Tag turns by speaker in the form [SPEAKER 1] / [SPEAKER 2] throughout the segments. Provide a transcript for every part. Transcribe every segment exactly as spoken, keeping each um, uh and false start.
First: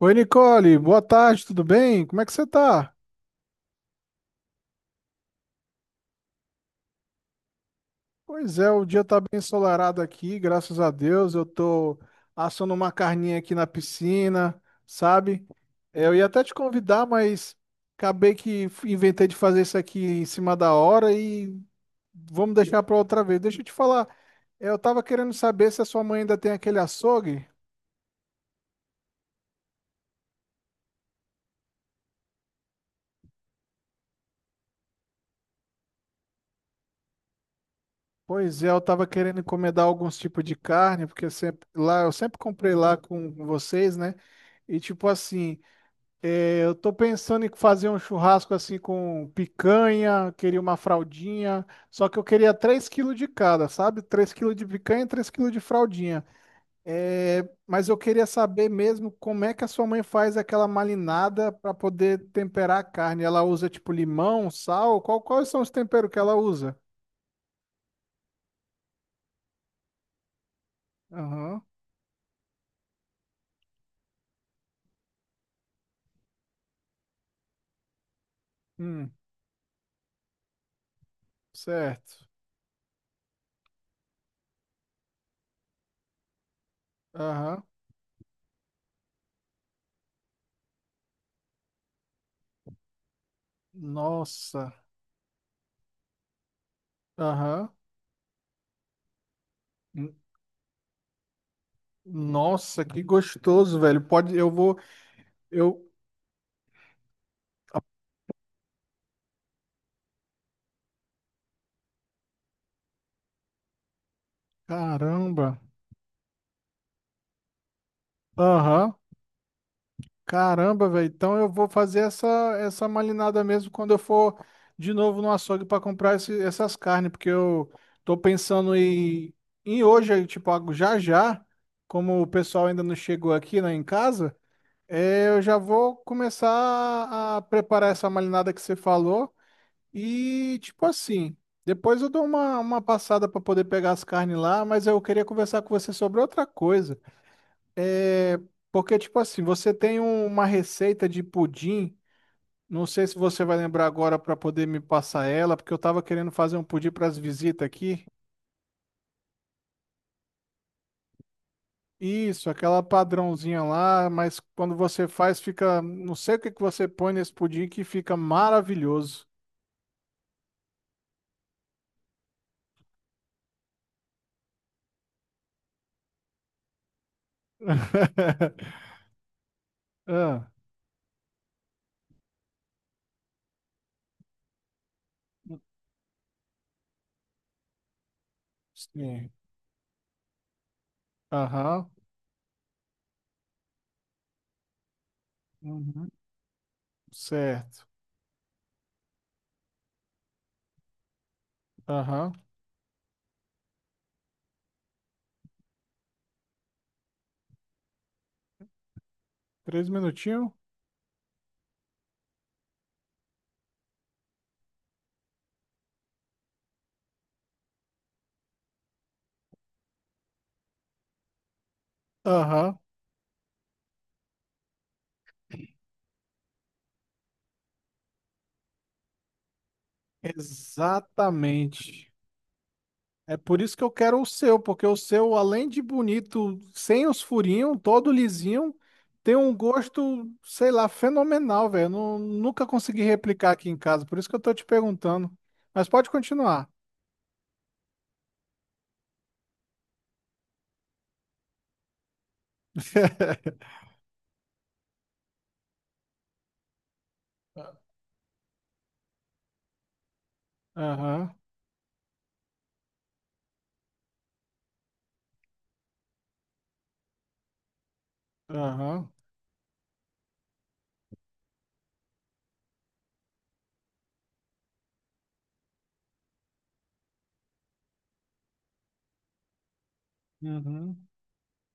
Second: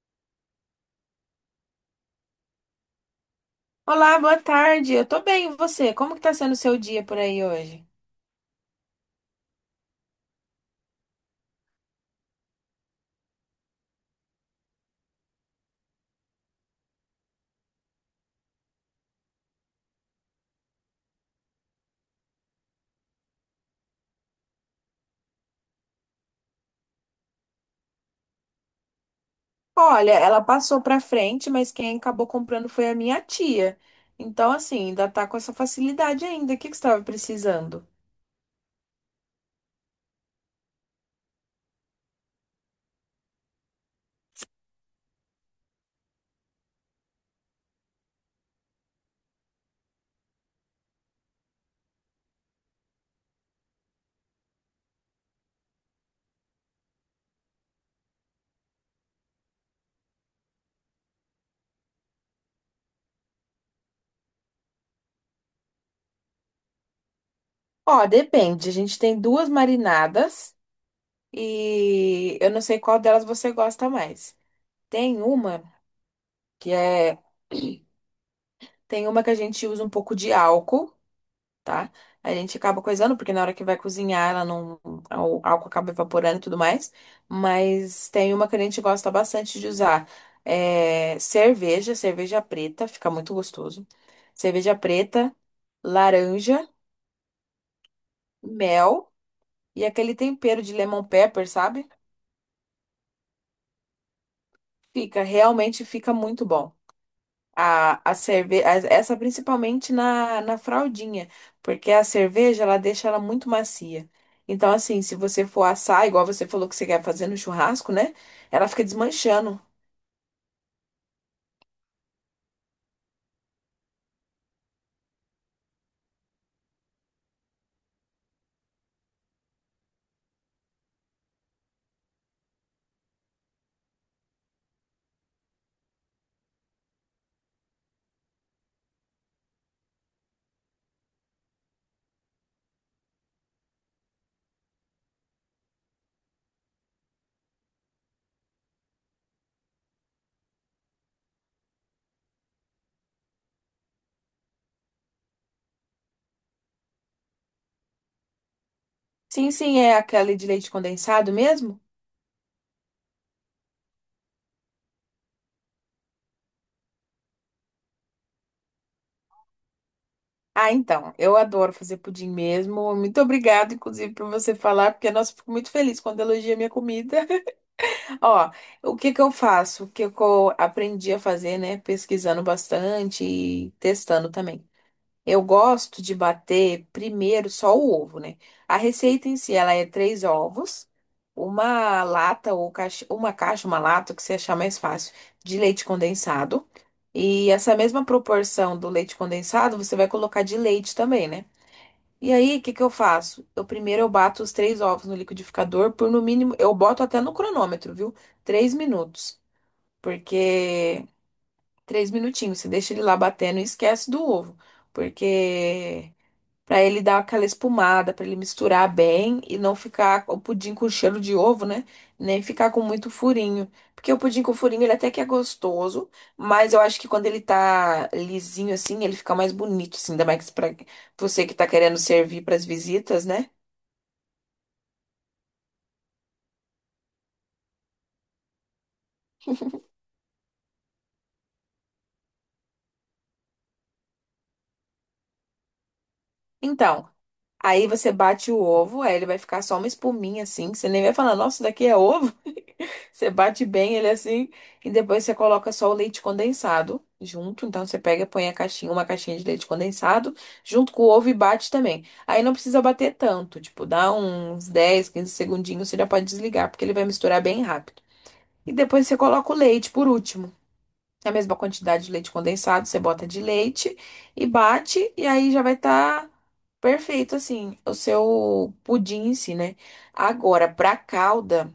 [SPEAKER 1] Oi, Nicole, boa tarde, tudo bem? Como é que você tá?
[SPEAKER 2] Olá, boa tarde. Eu tô bem, e você? Como que tá sendo o seu dia por aí hoje?
[SPEAKER 1] Pois é, o dia tá bem ensolarado aqui, graças a Deus. Eu tô assando uma carninha aqui na piscina, sabe? É, Eu ia até te convidar, mas acabei que f- inventei de fazer isso aqui em cima da hora e vamos deixar pra outra vez. Deixa eu te falar, é, eu tava querendo saber se a sua mãe ainda tem aquele açougue.
[SPEAKER 2] Olha, ela passou pra frente, mas quem acabou comprando foi a minha tia. Então, assim, ainda tá com essa facilidade ainda. O que que você estava precisando?
[SPEAKER 1] Pois é, eu tava querendo encomendar alguns tipos de carne, porque sempre lá eu sempre comprei lá com vocês, né? E tipo assim, É, eu tô pensando em fazer um churrasco assim com picanha, queria uma fraldinha, só que eu queria três quilos de cada, sabe? Três quilos de picanha e três quilos de fraldinha. É, mas eu queria saber mesmo como é que a sua mãe faz aquela marinada para poder temperar a carne. Ela usa tipo limão, sal? Qual- quais são os temperos que ela usa?
[SPEAKER 2] Ó, depende. A gente tem duas marinadas
[SPEAKER 1] Aham.
[SPEAKER 2] e eu não sei qual delas você gosta mais. Tem uma que é. Tem
[SPEAKER 1] Hum,
[SPEAKER 2] uma que a gente usa um pouco de álcool. Tá?
[SPEAKER 1] certo.
[SPEAKER 2] A gente acaba coisando, porque na hora que vai cozinhar, ela não, o álcool acaba evaporando e tudo mais.
[SPEAKER 1] Aham.
[SPEAKER 2] Mas tem uma que a gente gosta bastante de usar. É cerveja, cerveja preta, fica muito gostoso.
[SPEAKER 1] Nossa.
[SPEAKER 2] Cerveja preta, laranja,
[SPEAKER 1] Aham.
[SPEAKER 2] mel e aquele
[SPEAKER 1] N-
[SPEAKER 2] tempero de lemon pepper, sabe?
[SPEAKER 1] Nossa, que gostoso, velho. Pode, eu vou.
[SPEAKER 2] Fica, realmente
[SPEAKER 1] Eu,
[SPEAKER 2] fica muito bom. A, a cerveja, essa principalmente na, na fraldinha, porque a cerveja ela deixa ela muito macia. Então, assim, se você
[SPEAKER 1] Caramba.
[SPEAKER 2] for assar, igual você falou que você quer fazer no churrasco, né? Ela fica
[SPEAKER 1] Aham.
[SPEAKER 2] desmanchando.
[SPEAKER 1] Caramba, velho. Então eu vou fazer essa essa malinada mesmo quando eu for de novo no açougue para comprar esse- essas carnes, porque eu tô pensando em, em hoje, aí, tipo, algo já já, como o pessoal ainda não chegou aqui, né, em casa, é, eu já vou começar a preparar essa malinada que você falou e, tipo assim, depois eu dou uma, uma passada para poder pegar as carnes lá, mas eu queria conversar com você sobre outra coisa. É, porque, tipo assim, você tem um- uma receita de pudim, não sei se você vai lembrar agora para poder me passar ela, porque eu tava querendo fazer um pudim para as visitas aqui.
[SPEAKER 2] Sim, sim, é aquela de leite condensado mesmo?
[SPEAKER 1] Isso, aquela padrãozinha lá, mas quando você faz, fica. Não sei o que que você põe nesse pudim que fica maravilhoso.
[SPEAKER 2] Ah, então, eu adoro fazer pudim mesmo. Muito obrigada, inclusive, por você falar, porque, nossa, eu fico muito feliz quando elogia minha comida. Ó, o que que eu faço? O que que
[SPEAKER 1] Ah,
[SPEAKER 2] eu aprendi a fazer, né? Pesquisando bastante e testando também. Eu gosto de bater primeiro só o ovo, né? A receita
[SPEAKER 1] sim.
[SPEAKER 2] em si, ela é três ovos,
[SPEAKER 1] Aham.
[SPEAKER 2] uma lata ou caixa, uma caixa, uma lata, o que você achar mais fácil, de leite
[SPEAKER 1] Uhum.
[SPEAKER 2] condensado. E essa
[SPEAKER 1] Certo.
[SPEAKER 2] mesma proporção do leite condensado, você vai colocar de leite também, né? E
[SPEAKER 1] Aham.
[SPEAKER 2] aí, o que que eu faço? Eu primeiro eu bato os três ovos no liquidificador por no mínimo, eu boto até no cronômetro, viu? Três minutos,
[SPEAKER 1] Três minutinhos?
[SPEAKER 2] porque três minutinhos, você deixa ele lá batendo e esquece do ovo, porque pra ele dar aquela espumada, pra ele misturar bem e não ficar o pudim com cheiro de ovo, né? Nem ficar
[SPEAKER 1] Aham.
[SPEAKER 2] com muito furinho. Porque o pudim com furinho, ele até que é gostoso, mas eu acho que quando ele tá lisinho assim, ele fica mais bonito, assim, ainda mais pra você que tá querendo
[SPEAKER 1] Exatamente.
[SPEAKER 2] servir pras visitas,
[SPEAKER 1] É
[SPEAKER 2] né?
[SPEAKER 1] por isso que eu quero o seu, porque o seu, além de bonito, sem os furinhos, todo lisinho, tem um gosto, sei lá, fenomenal, velho. Eu Nu- Nunca consegui replicar aqui em casa, por isso que eu tô te perguntando. Mas pode continuar.
[SPEAKER 2] Então, aí você bate o ovo, aí ele vai ficar só uma espuminha assim, que você nem vai falar, nossa, isso daqui é ovo. Você bate bem ele assim e depois você coloca só o leite condensado junto. Então você pega põe a caixinha, uma caixinha de leite condensado junto com o ovo e
[SPEAKER 1] Aham,
[SPEAKER 2] bate também. Aí não precisa bater tanto, tipo, dá uns dez, quinze segundinhos, você já pode desligar, porque ele vai misturar bem rápido. E depois
[SPEAKER 1] aham,
[SPEAKER 2] você coloca o leite por último. A mesma quantidade de leite condensado, você bota de leite e bate, e aí já vai estar perfeito assim o seu pudim em si, né? Agora, pra
[SPEAKER 1] uhum,
[SPEAKER 2] calda.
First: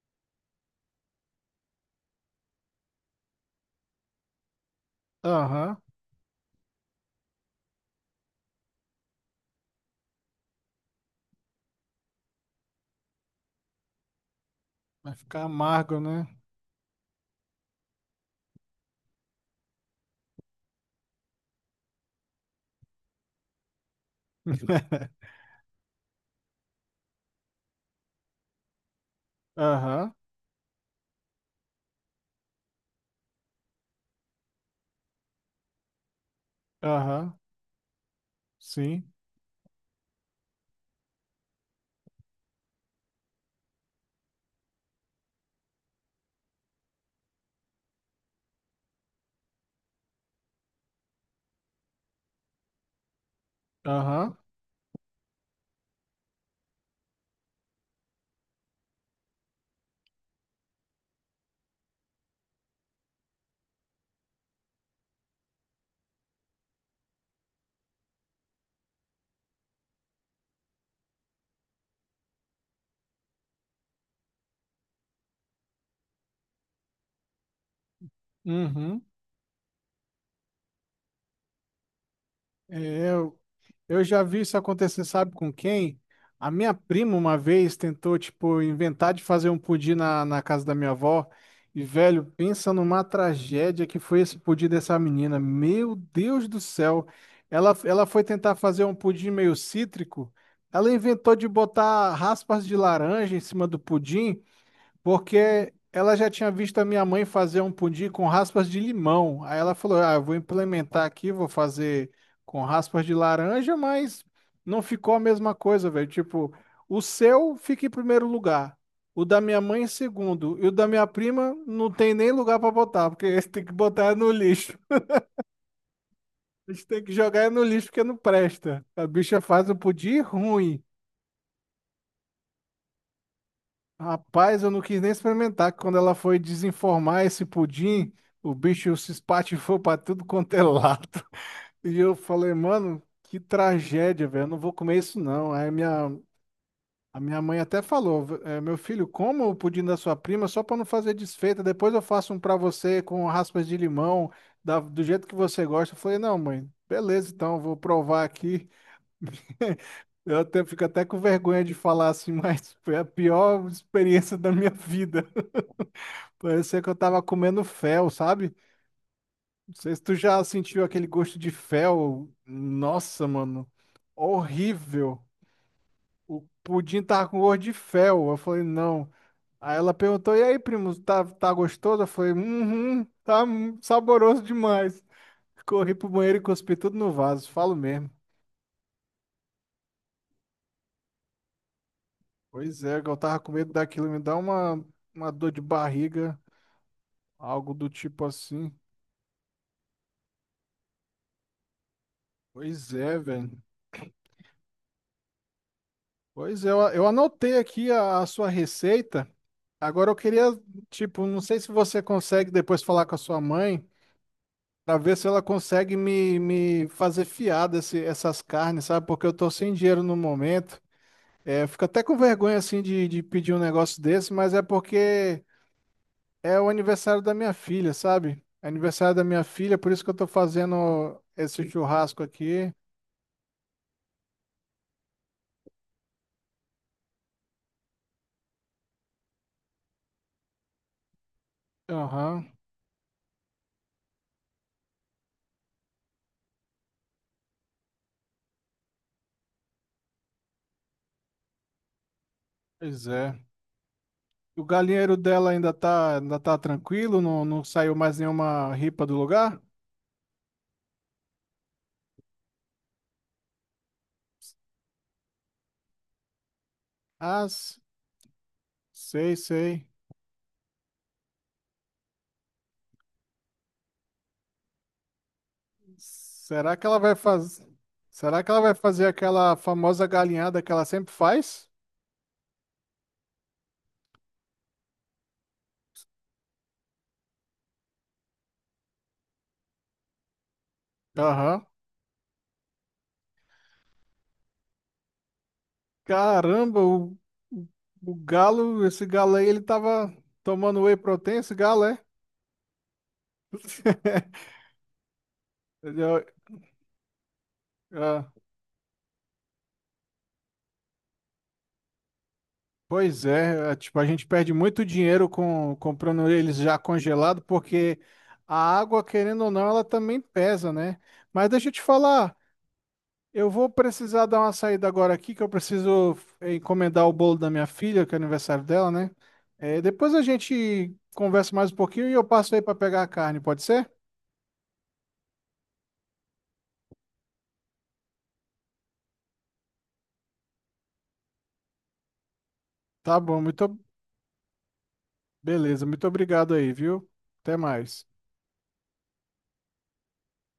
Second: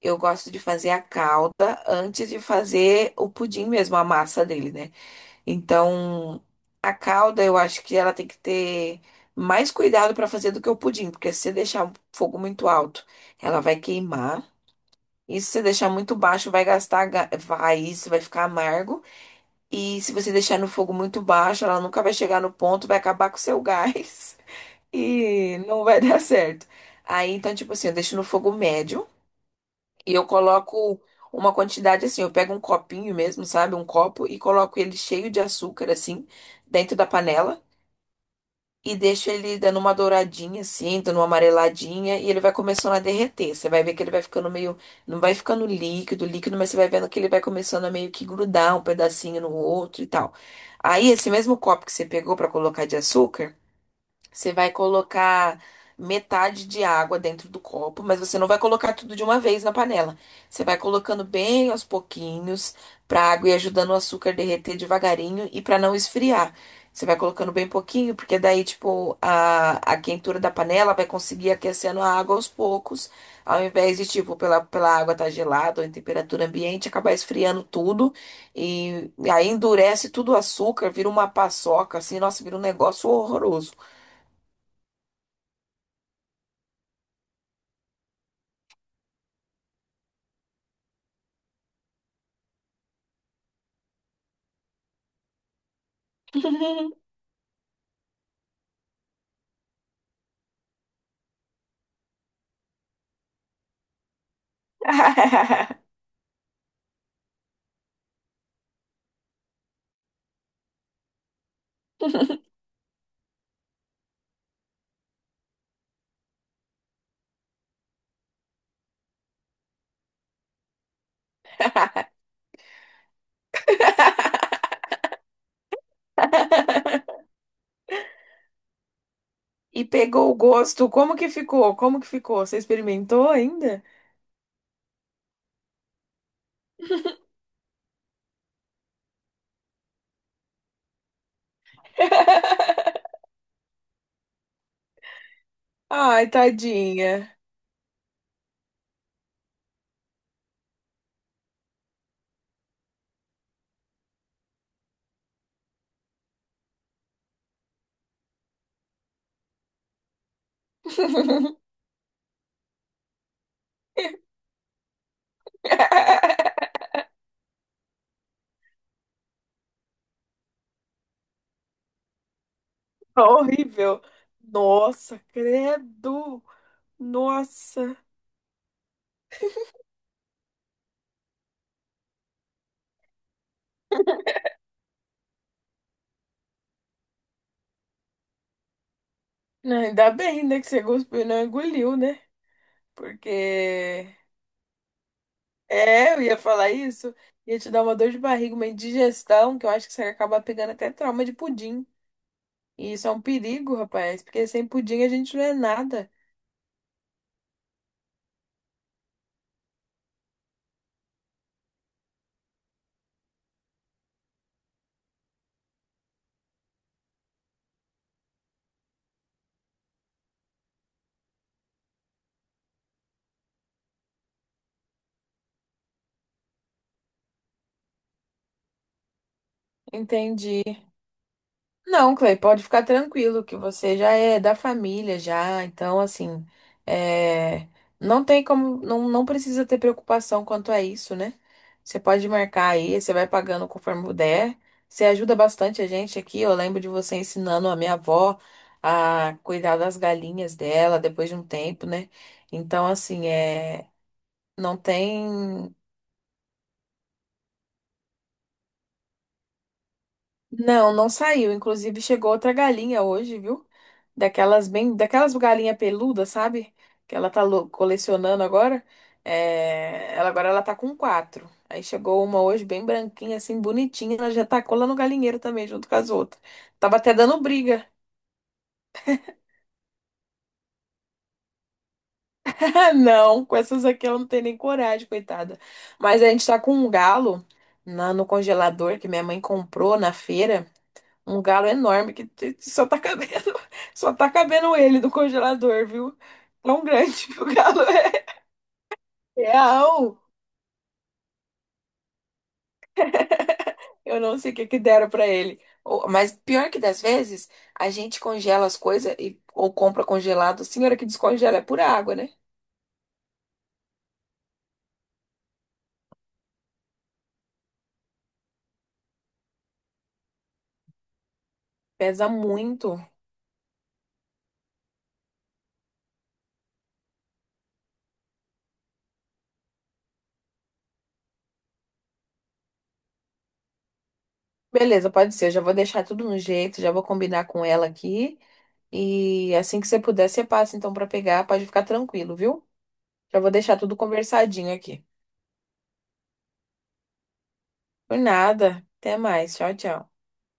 [SPEAKER 2] Eu gosto de fazer a calda antes de fazer o pudim mesmo, a massa dele, né?
[SPEAKER 1] aham.
[SPEAKER 2] Então, a calda eu acho que ela tem que ter mais cuidado para fazer do que o pudim, porque se você deixar o fogo muito alto, ela vai queimar.
[SPEAKER 1] Vai ficar
[SPEAKER 2] E se você deixar
[SPEAKER 1] amargo,
[SPEAKER 2] muito
[SPEAKER 1] né?
[SPEAKER 2] baixo, vai gastar ga- raiz, vai ficar amargo. E se você deixar no fogo muito baixo, ela nunca vai chegar no ponto, vai acabar com o seu gás e não vai dar certo. Aí, então, tipo assim, eu deixo no fogo médio.
[SPEAKER 1] Aham,
[SPEAKER 2] E eu coloco uma quantidade assim, eu pego um copinho mesmo, sabe? Um copo e coloco ele cheio de açúcar, assim, dentro da
[SPEAKER 1] aham,
[SPEAKER 2] panela. E
[SPEAKER 1] sim,
[SPEAKER 2] deixo ele dando uma douradinha, assim, dando uma amareladinha, e ele vai começando a derreter. Você vai ver que ele vai ficando meio. Não vai ficando líquido, líquido, mas você vai vendo que ele vai começando a meio que grudar um pedacinho no outro e tal. Aí, esse mesmo copo que você pegou pra colocar de açúcar.
[SPEAKER 1] aham,
[SPEAKER 2] Você vai colocar metade de água dentro do copo, mas você não vai colocar tudo de uma vez na panela. Você vai colocando bem aos pouquinhos para a água ir ajudando o açúcar a derreter devagarinho e para não esfriar. Você vai colocando bem pouquinho, porque daí, tipo, a, a quentura da panela vai conseguir aquecendo a água aos poucos, ao invés de, tipo, pela, pela água estar gelada ou em temperatura ambiente, acabar esfriando tudo
[SPEAKER 1] uhum.
[SPEAKER 2] e, e aí endurece tudo o açúcar, vira uma paçoca, assim, nossa, vira um negócio
[SPEAKER 1] É,
[SPEAKER 2] horroroso.
[SPEAKER 1] eu já vi isso acontecer, sabe com quem? A minha prima uma vez tentou, tipo, inventar de fazer um pudim na, na casa da minha avó. E, velho, pensa numa tragédia que foi esse pudim dessa menina. Meu Deus do céu. Ela, ela foi tentar fazer um pudim meio cítrico. Ela inventou de botar raspas de laranja em cima do pudim. Porque ela já tinha visto a minha mãe fazer um pudim com raspas de limão. Aí ela falou: "Ah, eu vou implementar aqui, vou fazer com raspas de laranja", mas não ficou a mesma coisa, velho. Tipo, o seu fica em primeiro lugar, o da minha mãe em segundo, e o da minha prima não tem nem lugar pra botar, porque esse tem que botar no lixo. A gente tem que jogar no lixo porque não presta. A bicha faz um
[SPEAKER 2] E
[SPEAKER 1] pudim
[SPEAKER 2] pegou o
[SPEAKER 1] ruim.
[SPEAKER 2] gosto. Como que ficou? Como que ficou? Você experimentou ainda?
[SPEAKER 1] Rapaz, eu não quis nem experimentar, que quando ela foi desenformar esse pudim, o bicho se espatifou pra tudo quanto é lado. E eu falei, mano, que tragédia, velho, eu não vou comer isso não. Aí minha,
[SPEAKER 2] Ai,
[SPEAKER 1] a
[SPEAKER 2] tadinha.
[SPEAKER 1] minha mãe até falou, "É, meu filho, coma o pudim da sua prima só pra não fazer desfeita, depois eu faço um pra você com raspas de limão, da- do jeito que você gosta." Eu falei, não, mãe, beleza, então, eu vou provar aqui. Eu até, fico até com vergonha de falar assim, mas foi a pior experiência da minha vida. Parecia que eu tava comendo fel, sabe? Não sei se tu já sentiu aquele gosto de fel. Nossa, mano.
[SPEAKER 2] Horrível. Nossa,
[SPEAKER 1] Horrível. O
[SPEAKER 2] credo.
[SPEAKER 1] pudim tava com gosto de
[SPEAKER 2] Nossa.
[SPEAKER 1] fel. Eu falei, não. Aí ela perguntou, e aí, primo, tá, tá gostoso? Eu falei, uhum, tá mu- saboroso demais. Corri pro banheiro e cuspi tudo no vaso, falo mesmo.
[SPEAKER 2] Não, ainda bem, né, que você cuspiu e não engoliu, né?
[SPEAKER 1] Pois é, eu tava com medo daquilo
[SPEAKER 2] Porque.
[SPEAKER 1] me dar uma, uma dor de
[SPEAKER 2] É, eu ia
[SPEAKER 1] barriga,
[SPEAKER 2] falar isso. Ia te
[SPEAKER 1] algo
[SPEAKER 2] dar
[SPEAKER 1] do
[SPEAKER 2] uma dor de
[SPEAKER 1] tipo
[SPEAKER 2] barriga, uma
[SPEAKER 1] assim.
[SPEAKER 2] indigestão, que eu acho que você acaba pegando até trauma de pudim. E
[SPEAKER 1] Pois
[SPEAKER 2] isso é
[SPEAKER 1] é,
[SPEAKER 2] um
[SPEAKER 1] velho.
[SPEAKER 2] perigo, rapaz. Porque sem pudim a gente não é nada.
[SPEAKER 1] Pois é, eu, eu anotei aqui a a sua receita. Agora eu queria, tipo, não sei se você consegue depois falar com a sua mãe para ver se ela consegue me, me fazer fiar desse, essas carnes, sabe? Porque eu tô sem dinheiro no momento. É, eu fico até com vergonha assim de, de pedir um negócio desse, mas é porque é o aniversário da minha filha, sabe? É aniversário da minha filha, por isso que eu tô
[SPEAKER 2] Entendi.
[SPEAKER 1] fazendo esse
[SPEAKER 2] Não,
[SPEAKER 1] churrasco
[SPEAKER 2] Clay, pode
[SPEAKER 1] aqui.
[SPEAKER 2] ficar tranquilo que você já é da família já, então assim, é, não tem como, não, não precisa ter preocupação quanto a isso, né? Você pode
[SPEAKER 1] Aham,
[SPEAKER 2] marcar aí, você vai pagando conforme puder. Você ajuda bastante a gente aqui. Eu lembro de você ensinando a minha avó a cuidar das galinhas dela depois de um tempo, né? Então
[SPEAKER 1] pois
[SPEAKER 2] assim,
[SPEAKER 1] é.
[SPEAKER 2] é,
[SPEAKER 1] O
[SPEAKER 2] não
[SPEAKER 1] galinheiro dela ainda
[SPEAKER 2] tem
[SPEAKER 1] tá, ainda tá tranquilo, não, não saiu mais nenhuma ripa do lugar?
[SPEAKER 2] Não, não saiu. Inclusive, chegou outra galinha hoje, viu? Daquelas bem, daquelas galinha peluda, sabe? Que ela tá lo-
[SPEAKER 1] As
[SPEAKER 2] colecionando agora.
[SPEAKER 1] sei, sei.
[SPEAKER 2] É, ela agora ela tá com quatro. Aí chegou uma hoje bem branquinha, assim, bonitinha. Ela já tacou lá no galinheiro também, junto com as outras.
[SPEAKER 1] Será que
[SPEAKER 2] Tava
[SPEAKER 1] ela
[SPEAKER 2] até
[SPEAKER 1] vai
[SPEAKER 2] dando
[SPEAKER 1] fazer?
[SPEAKER 2] briga.
[SPEAKER 1] Será que ela vai fazer aquela famosa galinhada que ela sempre faz?
[SPEAKER 2] Ah, não, com essas aqui ela não tem nem coragem, coitada. Mas a gente tá com um galo na- no congelador que minha mãe comprou na feira. Um
[SPEAKER 1] Aham.
[SPEAKER 2] galo enorme que te- te- só tá cabendo, só tá cabendo ele do congelador, viu?
[SPEAKER 1] Caramba,
[SPEAKER 2] Tão
[SPEAKER 1] o,
[SPEAKER 2] grande que o
[SPEAKER 1] o,
[SPEAKER 2] galo
[SPEAKER 1] o
[SPEAKER 2] é.
[SPEAKER 1] galo, esse galo aí, ele tava
[SPEAKER 2] Real.
[SPEAKER 1] tomando whey protein, esse galo, é?
[SPEAKER 2] Eu não sei o que que deram pra ele. Ou-
[SPEAKER 1] Ele,
[SPEAKER 2] Mas pior que das vezes, a gente
[SPEAKER 1] ah,
[SPEAKER 2] congela as coisas e ou compra congelado. A senhora que descongela é pura água, né?
[SPEAKER 1] pois é, é, tipo, a gente perde muito dinheiro com comprando eles já congelado, porque a água, querendo ou não, ela também pesa, né? Mas deixa eu te
[SPEAKER 2] Pesa
[SPEAKER 1] falar.
[SPEAKER 2] muito.
[SPEAKER 1] Eu vou precisar dar uma saída agora aqui, que eu preciso eh, encomendar o bolo da minha filha, que é aniversário dela, né? Eh, depois a gente conversa mais um pouquinho e eu passo aí para pegar a carne, pode ser?
[SPEAKER 2] Beleza, pode ser. Eu já vou deixar tudo no jeito, já vou combinar com ela aqui. E assim que você puder, você passa então pra pegar. Pode ficar tranquilo, viu?
[SPEAKER 1] Tá
[SPEAKER 2] Já
[SPEAKER 1] bom,
[SPEAKER 2] vou
[SPEAKER 1] muito
[SPEAKER 2] deixar tudo conversadinho aqui.
[SPEAKER 1] beleza, muito obrigado aí, viu? Até mais.
[SPEAKER 2] Por nada. Até mais. Tchau, tchau.